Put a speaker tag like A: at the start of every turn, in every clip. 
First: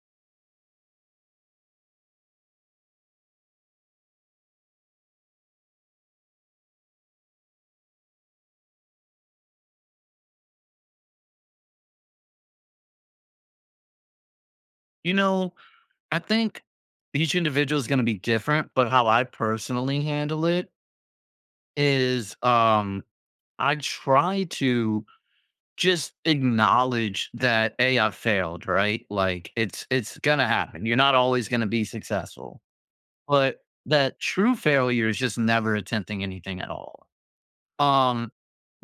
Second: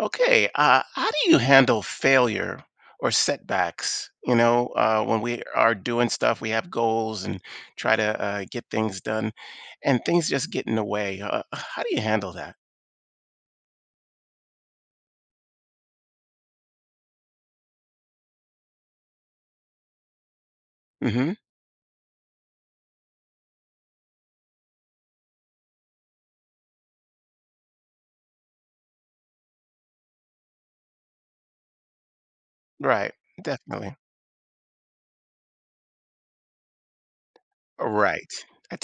A: Okay. How do you handle failure or setbacks? When we are doing stuff, we have goals and try to get things done, and things just get in the way. How do you handle that?
B: You know, I think each individual is going to be different, but how I personally handle it
A: Hmm.
B: is I try to just acknowledge that a I failed, right? Like it's going to happen. You're not always going to be successful.
A: Right.
B: But
A: Definitely.
B: that true failure is just never attempting anything at all.
A: Right.
B: Um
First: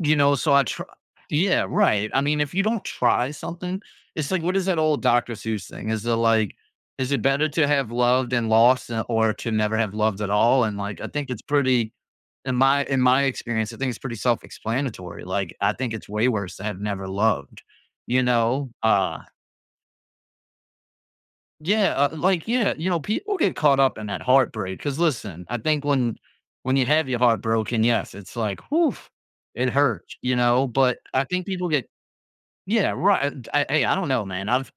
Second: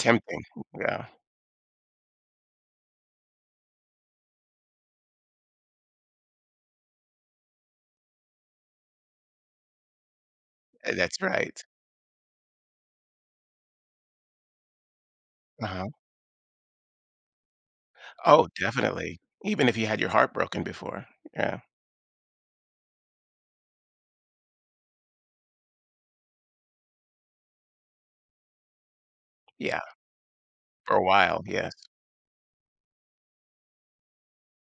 B: You know, so I try.
A: Yeah.
B: Yeah, right. I mean, if you don't try something, it's like, what is that old Dr. Seuss thing? Is it like, is it better to have loved and lost or to never have loved at all? And like, I
A: That's
B: think it's
A: right.
B: pretty, in my experience, I think it's pretty self-explanatory. Like, I
A: Uh-huh.
B: think it's way worse to have never loved. You
A: Oh,
B: know, uh,
A: definitely. Even if you had your heart broken before. Yeah.
B: yeah, you know, people get caught up in that heartbreak. Because listen, I think when you have your heart broken, yes, it's like, whew, it
A: Yeah.
B: hurts. You know,
A: For
B: but
A: a
B: I
A: while.
B: think people
A: Yes.
B: get yeah, right. And hey, I don't know, man. I've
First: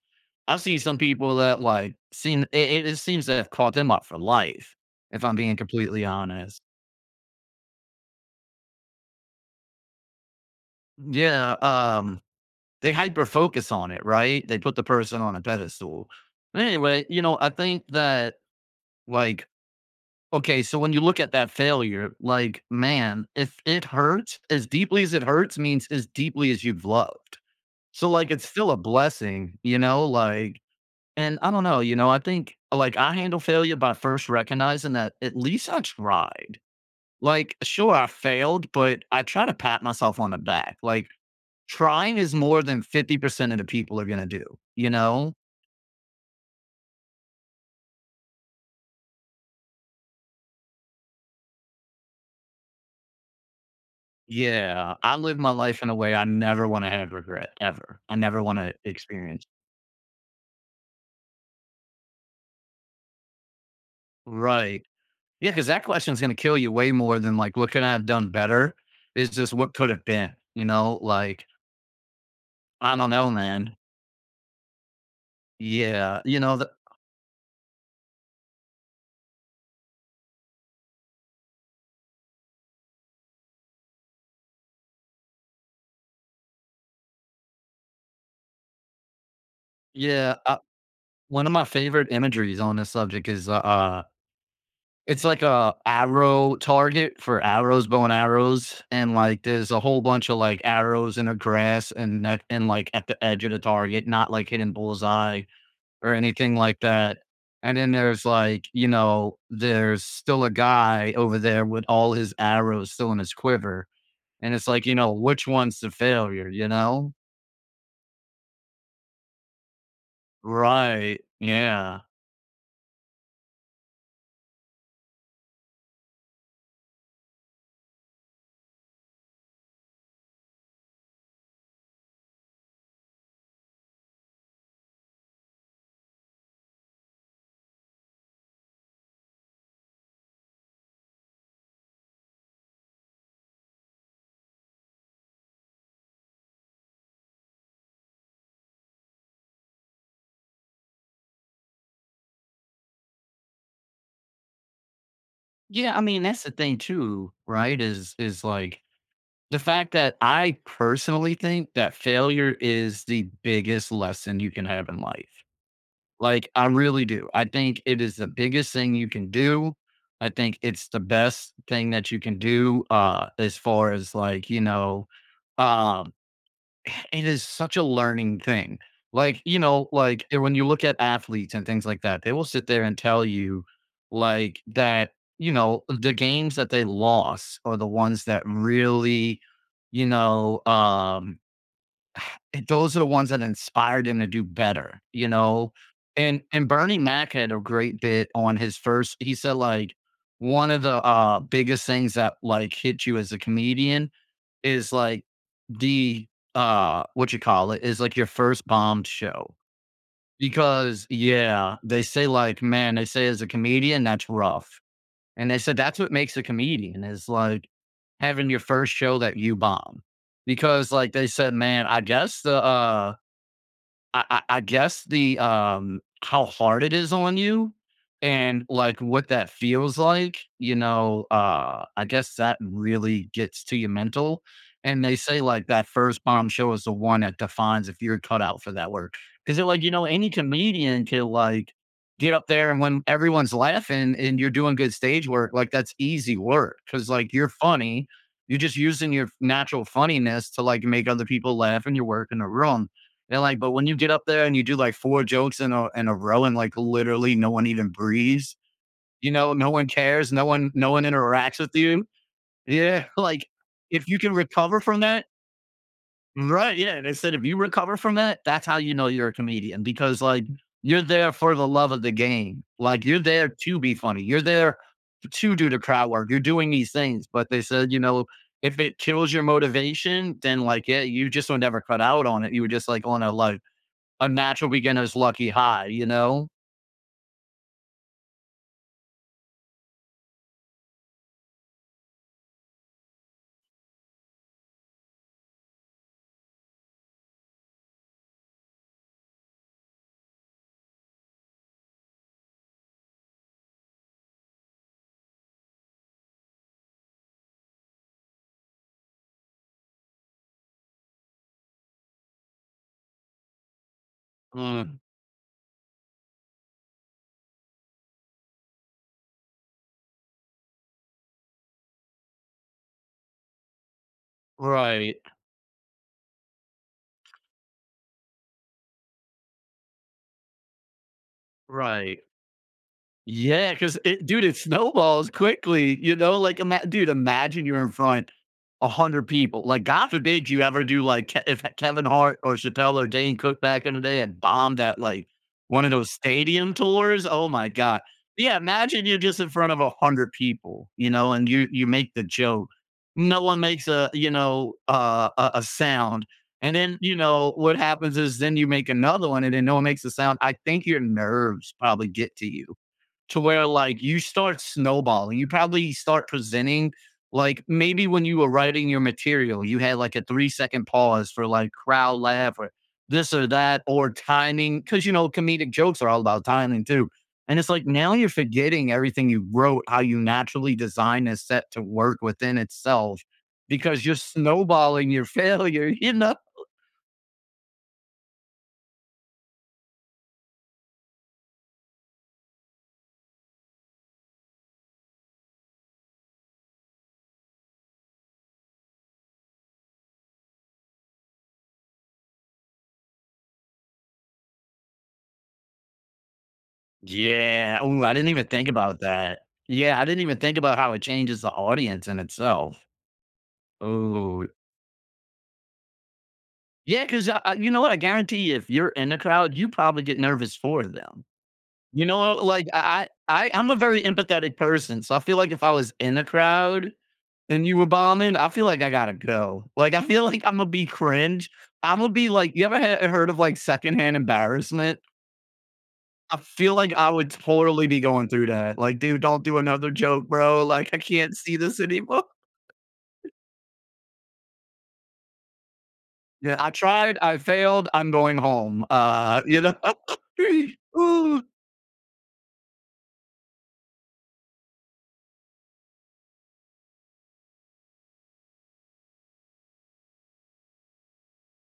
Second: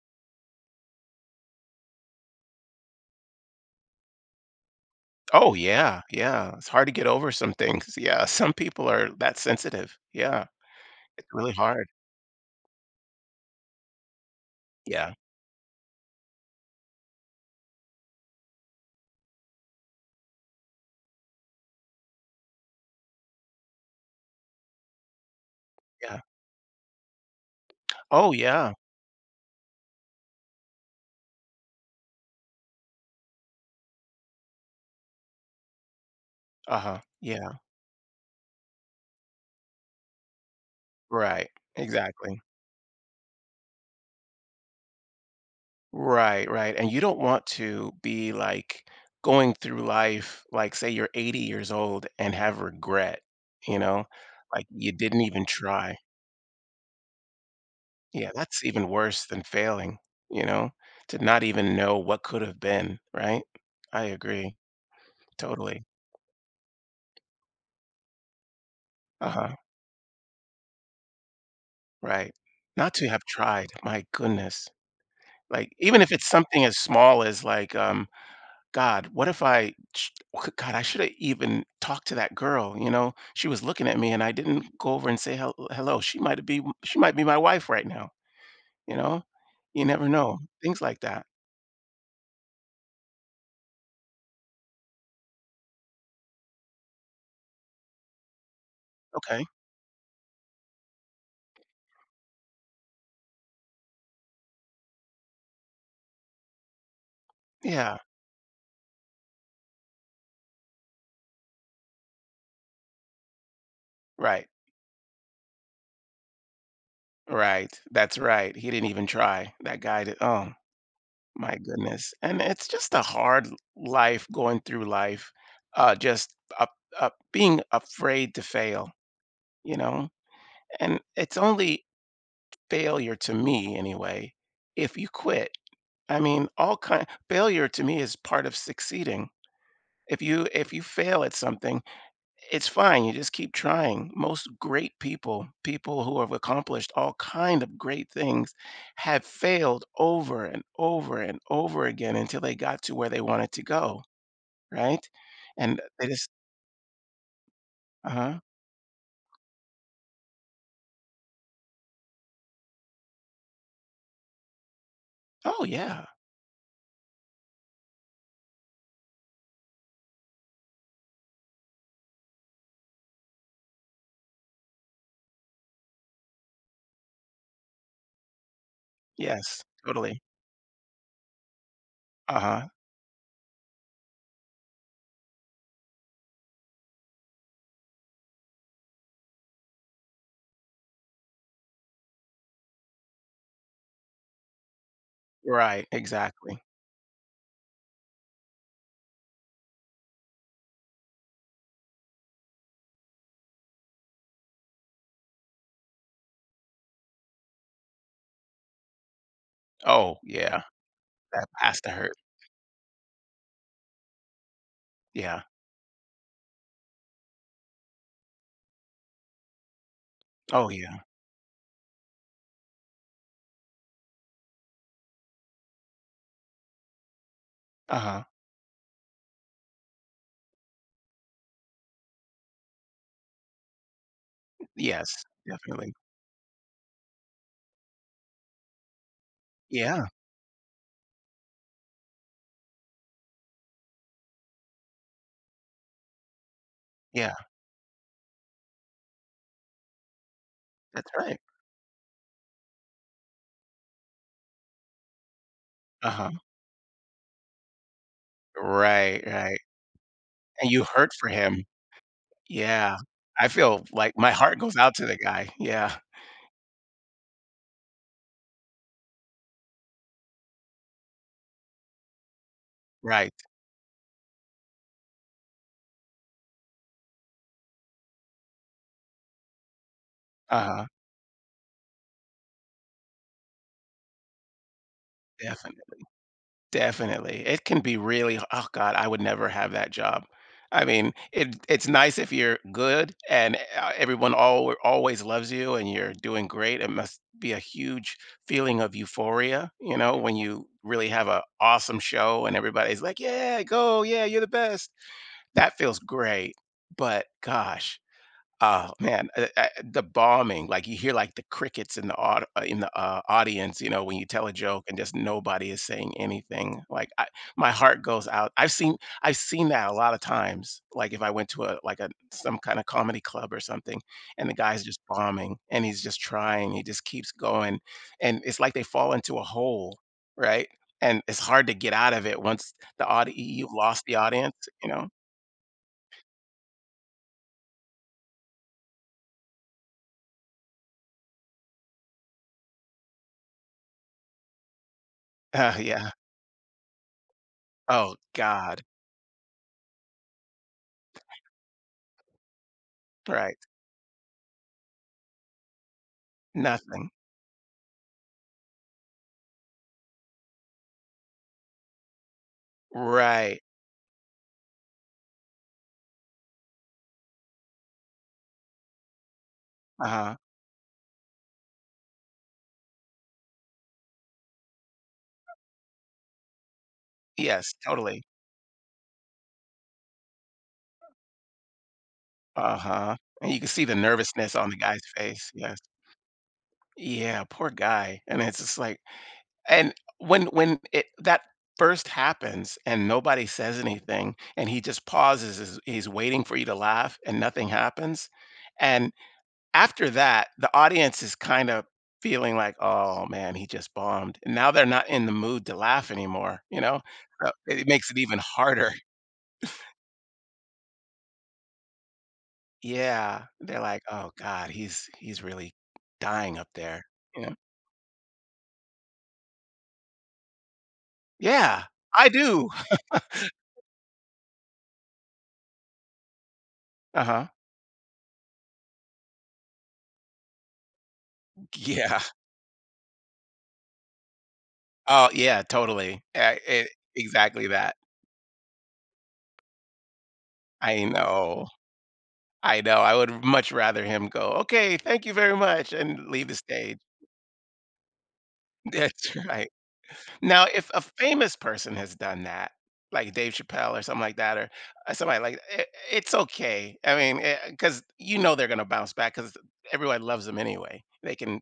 B: I've seen some people that like seem it seems to have caught them up for life, if I'm
A: Oh,
B: being
A: yeah.
B: completely
A: Yeah.
B: honest,
A: It's hard to get over some things. Yeah. Some people are that sensitive. Yeah. It's really
B: yeah.
A: hard.
B: They hyper focus on it, right? They put the
A: Yeah,
B: person on a pedestal. But anyway, you know, I think that like okay, so when you look at that failure, like man, if it hurts as deeply as it hurts, means as
A: yeah.
B: deeply as you've loved. So like,
A: Oh,
B: it's still
A: yeah.
B: a blessing, you know, like. And I don't know, you know, I think like I handle failure by first recognizing that at least I tried.
A: Uh-huh.
B: Like,
A: Yeah,
B: sure, I failed, but I try to pat myself on the back. Like,
A: right.
B: trying is
A: Exactly.
B: more than 50% of the people are going to do, you know?
A: Right, right, and you don't want to be, like, going through life, like, say you're 80 years old and have regret, you know? Like, you
B: Yeah. I
A: didn't
B: live
A: even
B: my life in a
A: try.
B: way I never want to have regret ever. I
A: Yeah,
B: never want
A: that's
B: to
A: even worse than
B: experience.
A: failing, you know? To not even know what could have been, right? I agree,
B: Right. Yeah. Cause
A: totally.
B: that question's going to kill you way more than like, what could I have done better? It's just
A: Uh-huh,
B: what could have been,
A: right. Not
B: I
A: to
B: don't
A: have
B: know,
A: tried,
B: man.
A: my goodness. Like, even if
B: Yeah.
A: it's
B: You know,
A: something
B: the,
A: as small as, like, God, what if God, I should have even talked to that girl. You know, she was looking at me and I didn't go over and say hello. She might be my wife right now. You know, you never
B: yeah.
A: know. Things like that.
B: One of my favorite imageries on this subject is, it's like a arrow target for arrows, bow and arrows, and, like,
A: Okay.
B: there's a whole bunch of, like, arrows in the grass and that and, like, at the edge of the target, not, like, hitting bullseye or anything like that, and then
A: Yeah.
B: there's, like, you know, there's still a guy over there with all his arrows still in his quiver,
A: Right.
B: and it's like, you know, which one's the failure, you know?
A: Right. That's right. He didn't even try. That guy did. Oh,
B: Right,
A: my
B: yeah.
A: goodness. And it's just a life going through life, just up, up, being afraid to fail, you know, and it's only failure to me anyway if you quit. I mean, all kind failure to me is part of succeeding. If you if you fail at something, it's fine, you just keep trying. Most great people who have accomplished all kind of great things have failed over and over and over again until they got to where they wanted to go, right? And
B: Yeah, I
A: they
B: mean,
A: just
B: that's the thing too, right? Is
A: uh-huh.
B: is, like the fact that I personally think that failure is the biggest lesson you can have in life.
A: Oh yeah.
B: Like, I really do. I think it is the biggest thing you can do. I think it's the best thing that you can do, as far as like, you know, um it is such a learning thing. Like, you
A: Yes,
B: know,
A: totally.
B: when you look at athletes and things like that, they will sit
A: Uh-huh.
B: there and tell you like that, you know, the games that they lost are the ones that really, you know, those are the ones that inspired them to do better, you know?
A: Right,
B: And
A: exactly.
B: Bernie Mac had a great bit on his first, he said like one of the biggest things that like hit you as a comedian is like the, what you call it, is like your first bombed show.
A: Oh yeah.
B: Because,
A: That
B: yeah,
A: has to
B: they
A: hurt.
B: say like, man, they say as a comedian, that's rough.
A: Yeah.
B: And they said that's what makes a comedian is like having your first show that you bomb.
A: Oh,
B: Because
A: yeah.
B: like they said, man, I guess the, how hard it is on you
A: Uh-huh.
B: and, like, what that feels like, you know, I guess that really gets to your mental, and
A: Yes,
B: they say, like, that
A: definitely.
B: first bombshell is the one that defines if you're cut out for that work. 'Cause it like, you know,
A: Yeah,
B: any comedian can, like, get up there and when everyone's laughing and you're doing good stage work, like, that's easy work because like,
A: yeah,
B: you're funny, you're just using your natural funniness to, like, make
A: that's
B: other
A: right.
B: people laugh and you work in the room. They're like, but when you get up there and you do like four jokes in a
A: Uh-huh.
B: row and like literally no one even breathes,
A: Right,
B: you know,
A: right,
B: no one cares,
A: and you
B: no one
A: hurt for
B: interacts
A: him.
B: with you.
A: Yeah.
B: Yeah, like
A: I feel
B: if
A: like
B: you
A: my
B: can
A: heart goes
B: recover
A: out
B: from
A: to the
B: that,
A: guy. Yeah,
B: right? Yeah, and instead if you recover from that, that's how you know you're a comedian because like you're there for the love of the game. Like you're
A: right.
B: there to be funny. You're there to do the crowd work. You're doing these things, but they said, you know, if it kills your motivation, then
A: Uh-huh,
B: like yeah, you just would never cut out on it. You were just like on a like a natural beginner's lucky high,
A: definitely.
B: you know?
A: Definitely. It can be really oh god, I would never have that job. I mean, it's nice if you're good and everyone al always loves you and you're doing great. It must be a huge feeling of euphoria, you know, when you really have a awesome show and everybody's like, "Yeah, go. Yeah, you're the best." That feels great. But gosh, oh, man, the bombing, like, you hear, like, the crickets in the aud in the, audience, you know, when you tell a joke and
B: Mm,
A: just nobody is saying anything, like, I my heart goes out. I've seen that a lot of times, like, if I went to a a some kinda comedy club or something, and the guy's just
B: right,
A: bombing, and he's just trying, he just keeps going, and it's like they fall into a hole, right? And it's hard to get out
B: right.
A: of it once the audi you've
B: Yeah, because
A: lost the
B: it dude,
A: audience,
B: it
A: you know?
B: snowballs quickly, you know? Like, imagine you're in front 100 people. Like, God forbid you ever do like if Kevin Hart or Chappelle or Dane Cook back in the day and bombed at like one of
A: Yeah.
B: those stadium tours. Oh my God.
A: Oh
B: Yeah,
A: god.
B: imagine you're just in front of 100 people, you know, and you make the joke. No
A: Right.
B: one makes a, you know, a sound. And then,
A: Nothing.
B: you know, what happens is then you make another one and then no one makes a sound. I think your nerves probably get to you to
A: Right.
B: where like you start snowballing. You probably start presenting like maybe when you were writing your material, you had like a
A: Uh-huh.
B: 3 second pause for like crowd laugh or this or that or timing because you know comedic jokes are all about timing too. And it's
A: Yes,
B: like now
A: totally.
B: you're forgetting everything you wrote, how you naturally designed a set to work within
A: Uh-huh.
B: itself
A: And you can see the
B: because you're
A: nervousness on the guy's
B: snowballing your
A: face. Yes.
B: failure, you know?
A: Yeah, poor guy. And it's just like and when it that first happens and nobody says anything and he just pauses is he's waiting for you to laugh and nothing happens. And after that, the audience is kind of feeling like, "Oh man, he just bombed." And now they're not in the mood to laugh anymore, you know? So,
B: Yeah.
A: it
B: Oh,
A: makes
B: I
A: it
B: didn't
A: even
B: even think
A: harder.
B: about that. Yeah, I didn't even think about how it changes the audience in itself.
A: Yeah, they're like, "Oh
B: Oh,
A: god, he's really dying up there,"
B: yeah, cause
A: you know?
B: you know what? I guarantee if you're in a crowd, you probably get nervous for them.
A: Yeah,
B: You
A: I
B: know, like,
A: do.
B: I'm a very empathetic person, so I feel like if I was in a crowd
A: Uh-huh.
B: and you were bombing, I feel like I gotta go. Like, I feel like Imma be cringe. Imma
A: Yeah.
B: be like you ever heard of, like, secondhand embarrassment?
A: Oh, yeah, totally.
B: I
A: Yeah,
B: feel
A: e
B: like I would
A: exactly
B: totally
A: that.
B: be going through that. Like, "Dude, don't do another joke, bro. Like, I
A: I
B: can't see
A: know.
B: this anymore."
A: I know, I would much rather him go, "Okay, thank you very much," and leave the
B: Yeah, I
A: stage.
B: tried, I failed, I'm going home,
A: That's
B: you
A: right.
B: know?
A: Now if a
B: Ooh,
A: famous person has done that, like Dave Chappelle or something like that, or somebody like I it's okay. I mean, because you know they're gonna bounce back, because everyone loves them anyway. They can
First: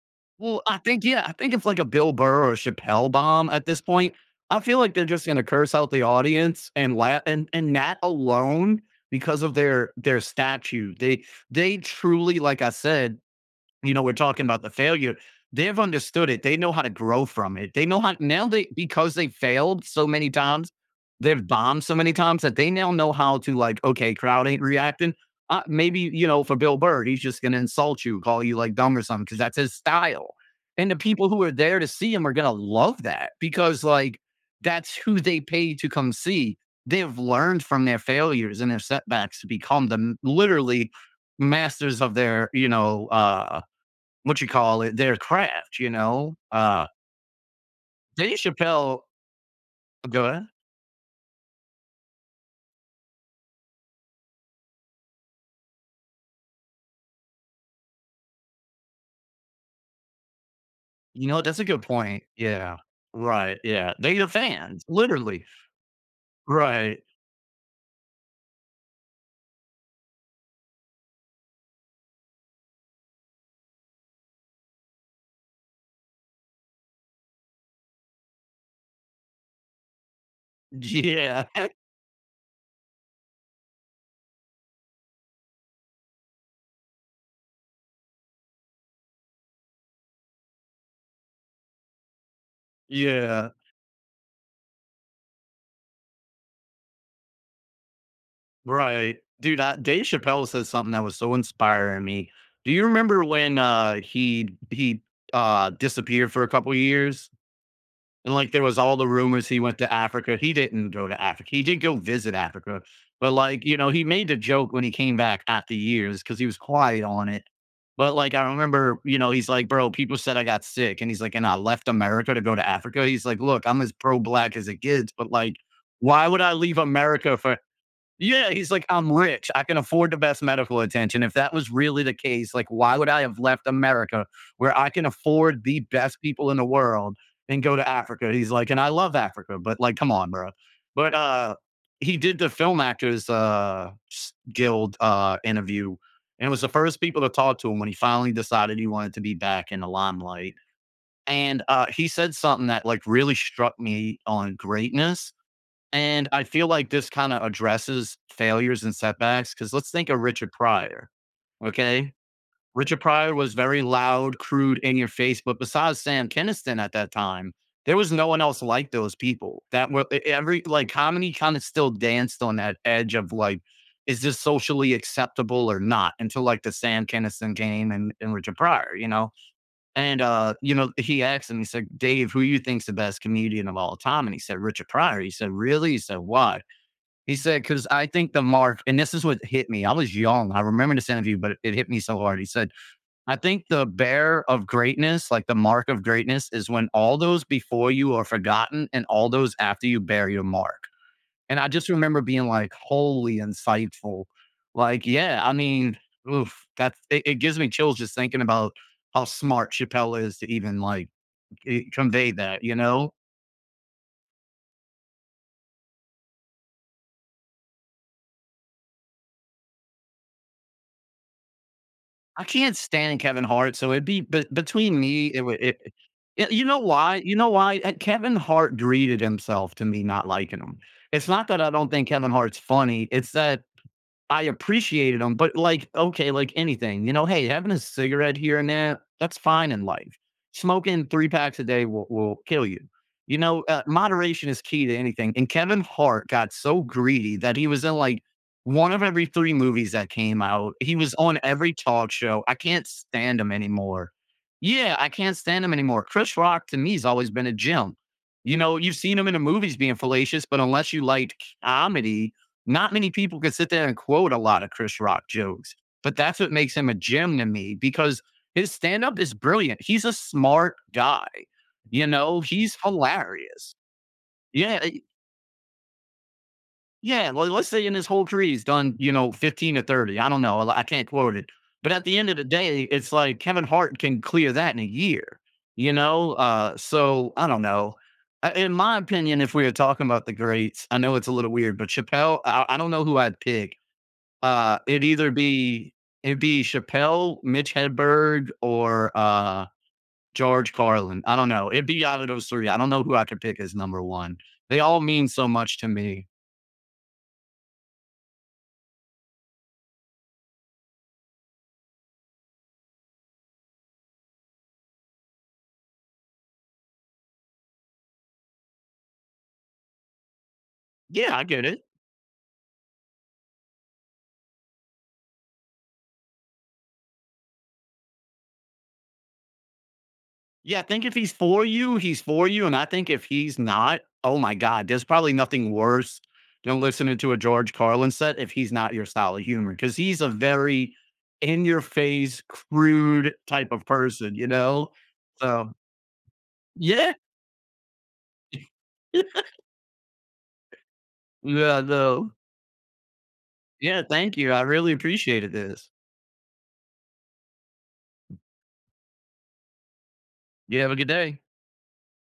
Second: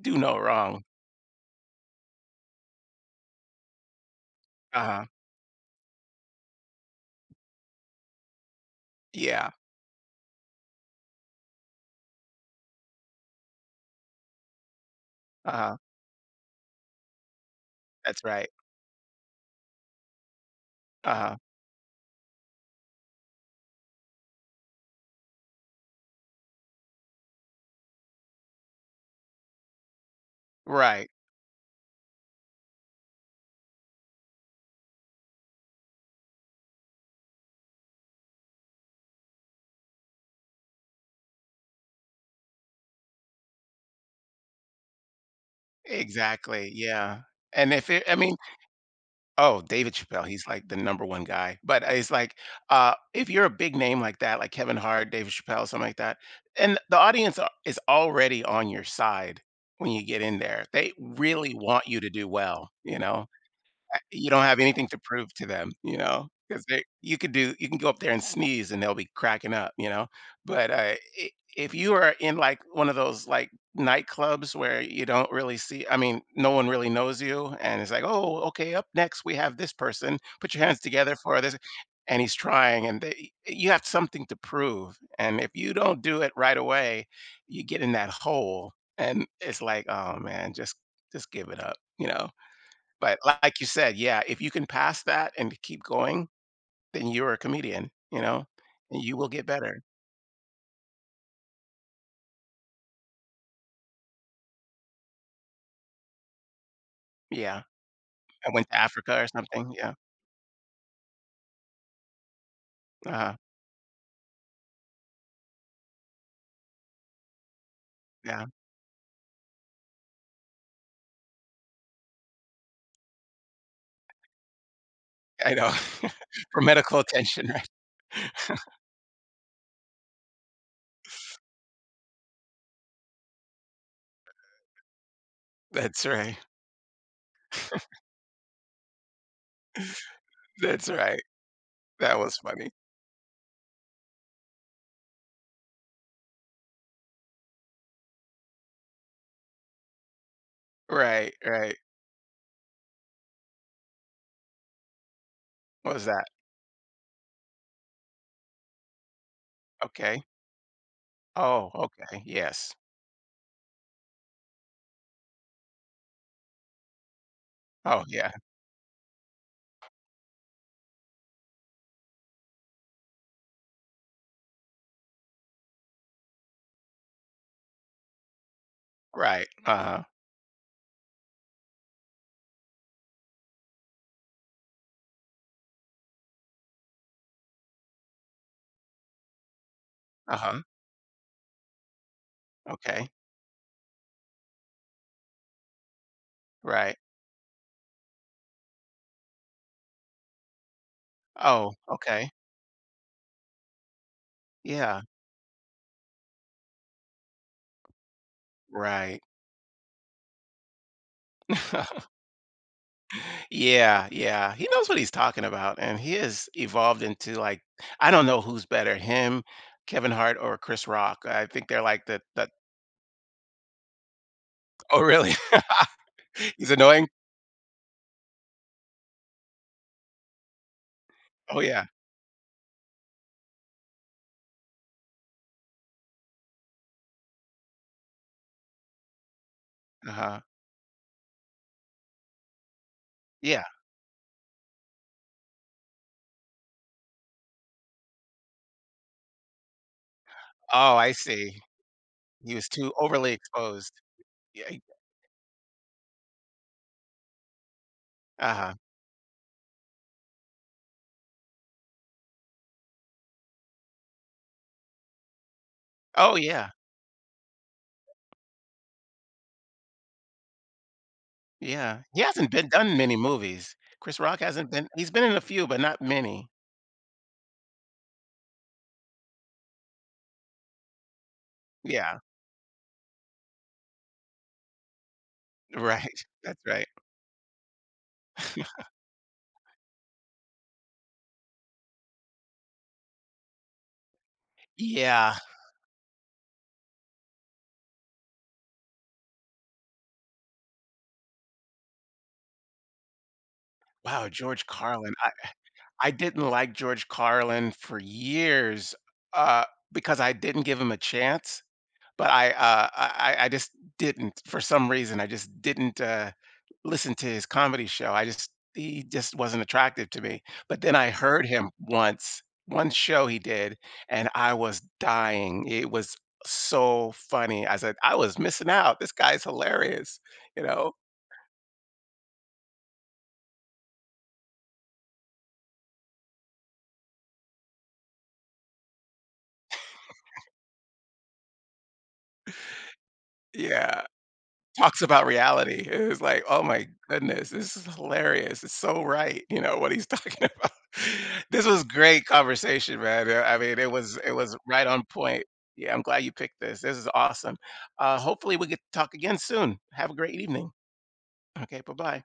A: do no
B: well, I
A: wrong.
B: think yeah, I think it's like a Bill Burr or Chappelle bomb at this point. I feel like they're
A: Uh-huh.
B: just gonna curse out the audience and laugh and that alone because
A: Yeah.
B: of their statue. They truly, like I said, you know, we're talking about the failure.
A: Uh-huh.
B: They've understood it. They know how to grow from it. They know how
A: That's
B: now
A: right.
B: they because they failed so many times,
A: Uh-huh.
B: they've bombed so many times that they now know how to like, okay, crowd ain't reacting. Maybe you know, for Bill Burr, he's just gonna insult you, call you like dumb or something, because that's his style. And the
A: Right.
B: people who are there to see him are gonna love that because like that's who they pay to come see. They've learned from their failures and their setbacks to become the literally masters of their you know what you call it, their craft, you know?
A: Exactly. Yeah. And if it, I mean,
B: Dave Chappelle
A: oh, David Chappelle,
B: go
A: he's
B: ahead.
A: like the number one guy. But it's like, if you're a big name like that, like Kevin Hart, David Chappelle, something like that, and the is already on your side when you get in there. They
B: You know,
A: really
B: that's a good
A: want you to
B: point.
A: do well,
B: Yeah.
A: you know?
B: Right, yeah. They the
A: You don't have
B: fans,
A: anything to prove to
B: literally.
A: them, you know, because
B: Right.
A: you could do you can go up there and sneeze, and they'll be cracking up, you know, but, I if you are in, like, one of those, like, nightclubs where you don't really see I mean, no one really knows you, and it's like, "Oh, okay, up next, we have this person. Put your hands together for
B: Yeah.
A: this," and he's trying, and they you have something to prove, and if you don't do it right away, you get in that hole, and it's like, "Oh, man, just give it up," you know? But
B: Yeah.
A: like you said, yeah, if you can pass that and keep going, then you're a comedian, you know, and you
B: Right.
A: will get
B: Dude, I
A: better.
B: Dave Chappelle said something that was so inspiring me. Do you remember when, he disappeared for a couple years?
A: Yeah.
B: And
A: I
B: like there
A: went to
B: was all the
A: Africa or
B: rumors he
A: something.
B: went to
A: Yeah.
B: Africa. He didn't go to Africa. He did go visit Africa. But
A: uh
B: like, you know, he made the joke when he came back after years because he was quiet on it. But like
A: Yeah.
B: I remember, you know, he's like, bro, people said I got sick. And he's like, and I left America to go to Africa. He's like, look, I'm as pro black as it gets, but
A: I
B: like,
A: know.
B: why would I
A: For
B: leave
A: medical
B: America
A: attention,
B: for yeah,
A: right?
B: he's like, I'm rich. I can afford the best medical attention. If that was really the case, like, why would I have left America where I can afford the
A: That's
B: best
A: right.
B: people in the world and go to Africa? He's like, and I love Africa, but like, come on, bro.
A: That's
B: But
A: right.
B: He
A: That was
B: did the
A: funny.
B: Film Actors Guild interview and was the first people to talk to him when he finally decided he wanted to be back in the limelight.
A: Right,
B: And
A: right.
B: He said something that like really struck me on greatness,
A: What was that?
B: and I feel like this kind of addresses failures and setbacks because let's think of
A: Okay.
B: Richard Pryor.
A: Oh,
B: Okay.
A: okay. Yes.
B: Richard Pryor was very loud, crude, in your face. But besides Sam Kinison at that time, there
A: Oh,
B: was no
A: yeah.
B: one else like those people that were every like comedy kind of still danced on that edge of like, is this socially acceptable or not until like the Sam Kinison game and Richard Pryor, you know?
A: Right. Uh-huh.
B: And he asked him, he said, "Dave, who you think's the best comedian of all time?" And he said, "Richard Pryor." He said, "Really?" He said, "Why?" He said, "Because I think the mark," and this is what hit me. I was young. I
A: Uh-huh.
B: remember this interview, but it hit me so hard. He said,
A: Okay.
B: "I think the bear of greatness, like the mark of greatness, is when
A: Right.
B: all those before you are forgotten and all those after you bear your mark." And I
A: Oh,
B: just remember
A: okay.
B: being like, "Wholly insightful."
A: Yeah.
B: Like, yeah, I mean, oof, that's it, it gives me chills just thinking about
A: Right.
B: how smart Chappelle is to even like c convey that, you know?
A: Yeah, yeah. He knows what he's talking about, and he has evolved into like I don't know who's better, him, Kevin Hart, or Chris Rock. I think they're like the
B: I
A: the
B: can't stand Kevin Hart, so it'd be but
A: Oh,
B: between me,
A: really?
B: it would it you
A: He's
B: know
A: annoying?
B: why? You know why? Kevin Hart greeted himself to me not liking him. It's not
A: Oh,
B: that I
A: yeah.
B: don't think Kevin Hart's funny, it's that I appreciated them, but like, okay, like anything, hey, having a cigarette here and there, that's fine in life.
A: Uh-huh.
B: Smoking three packs a day will kill you.
A: Yeah.
B: Moderation is key to anything. And Kevin Hart got so greedy that he was in like one of every three movies that came out. He
A: Oh, I
B: was on
A: see.
B: every talk show.
A: He
B: I
A: was
B: can't
A: too overly
B: stand him
A: exposed.
B: anymore.
A: Yeah.
B: Yeah, I can't stand him anymore. Chris Rock to me has always been a gem. You
A: Uh-huh.
B: know, you've seen him in the movies being fallacious, but unless you liked comedy, not many people can sit there and quote a lot of Chris Rock jokes, but
A: Oh,
B: that's what
A: yeah.
B: makes him a gem to me because his stand up is brilliant. He's a smart guy.
A: Yeah.
B: You
A: He
B: know,
A: hasn't been
B: he's
A: done many
B: hilarious.
A: movies. Chris Rock hasn't
B: Yeah.
A: been
B: eh,
A: he's been in a few, but not many.
B: Let's say in his whole career, he's done, you know, 15 or 30. I don't know. I can't quote it. But at
A: Yeah.
B: the end of the day, it's like Kevin Hart can clear that in a year, you
A: Right.
B: know?
A: That's
B: Uh,
A: right.
B: so I don't know. In my opinion, if we were talking about the greats, I know it's a little weird, but Chappelle, I don't know who I'd pick. It'd either
A: Yeah.
B: be it'd be Chappelle, Mitch Hedberg, or George Carlin. I don't know. It'd be out of those 3. I don't know who I could pick as number
A: Wow,
B: 1.
A: George
B: They all
A: Carlin.
B: mean so much to
A: I
B: me.
A: didn't like George Carlin for years, uh, because I didn't give him a chance, but I just didn't for some reason, I just didn't, listen to his comedy show. I just he just wasn't attractive to me, but then I
B: Yeah, I
A: heard
B: get
A: him
B: it.
A: once, one show he did, and I was dying. It was so funny. I said, "I was missing out. This guy's hilarious," you
B: Yeah, I
A: know?
B: think if he's for you, he's for you, and I think if he's not, oh my god, there's probably nothing worse than listening to a George Carlin set if he's not your style of humor, because he's a very in-your-face, crude type of
A: Yeah.
B: person, you know?
A: Talks about
B: So
A: reality. It was like, "Oh my
B: yeah.
A: goodness, this is hilarious. It's so right," you know, what he's talking about. This
B: Yeah,
A: was great
B: no.
A: conversation, man. I mean,
B: Yeah,
A: it
B: thank you.
A: was
B: I
A: right
B: really
A: on point.
B: appreciated this.
A: Yeah, I'm glad you picked this. This is awesome. Hopefully we could talk again soon. Have a great evening.
B: You have a good day.
A: Okay, bye-bye.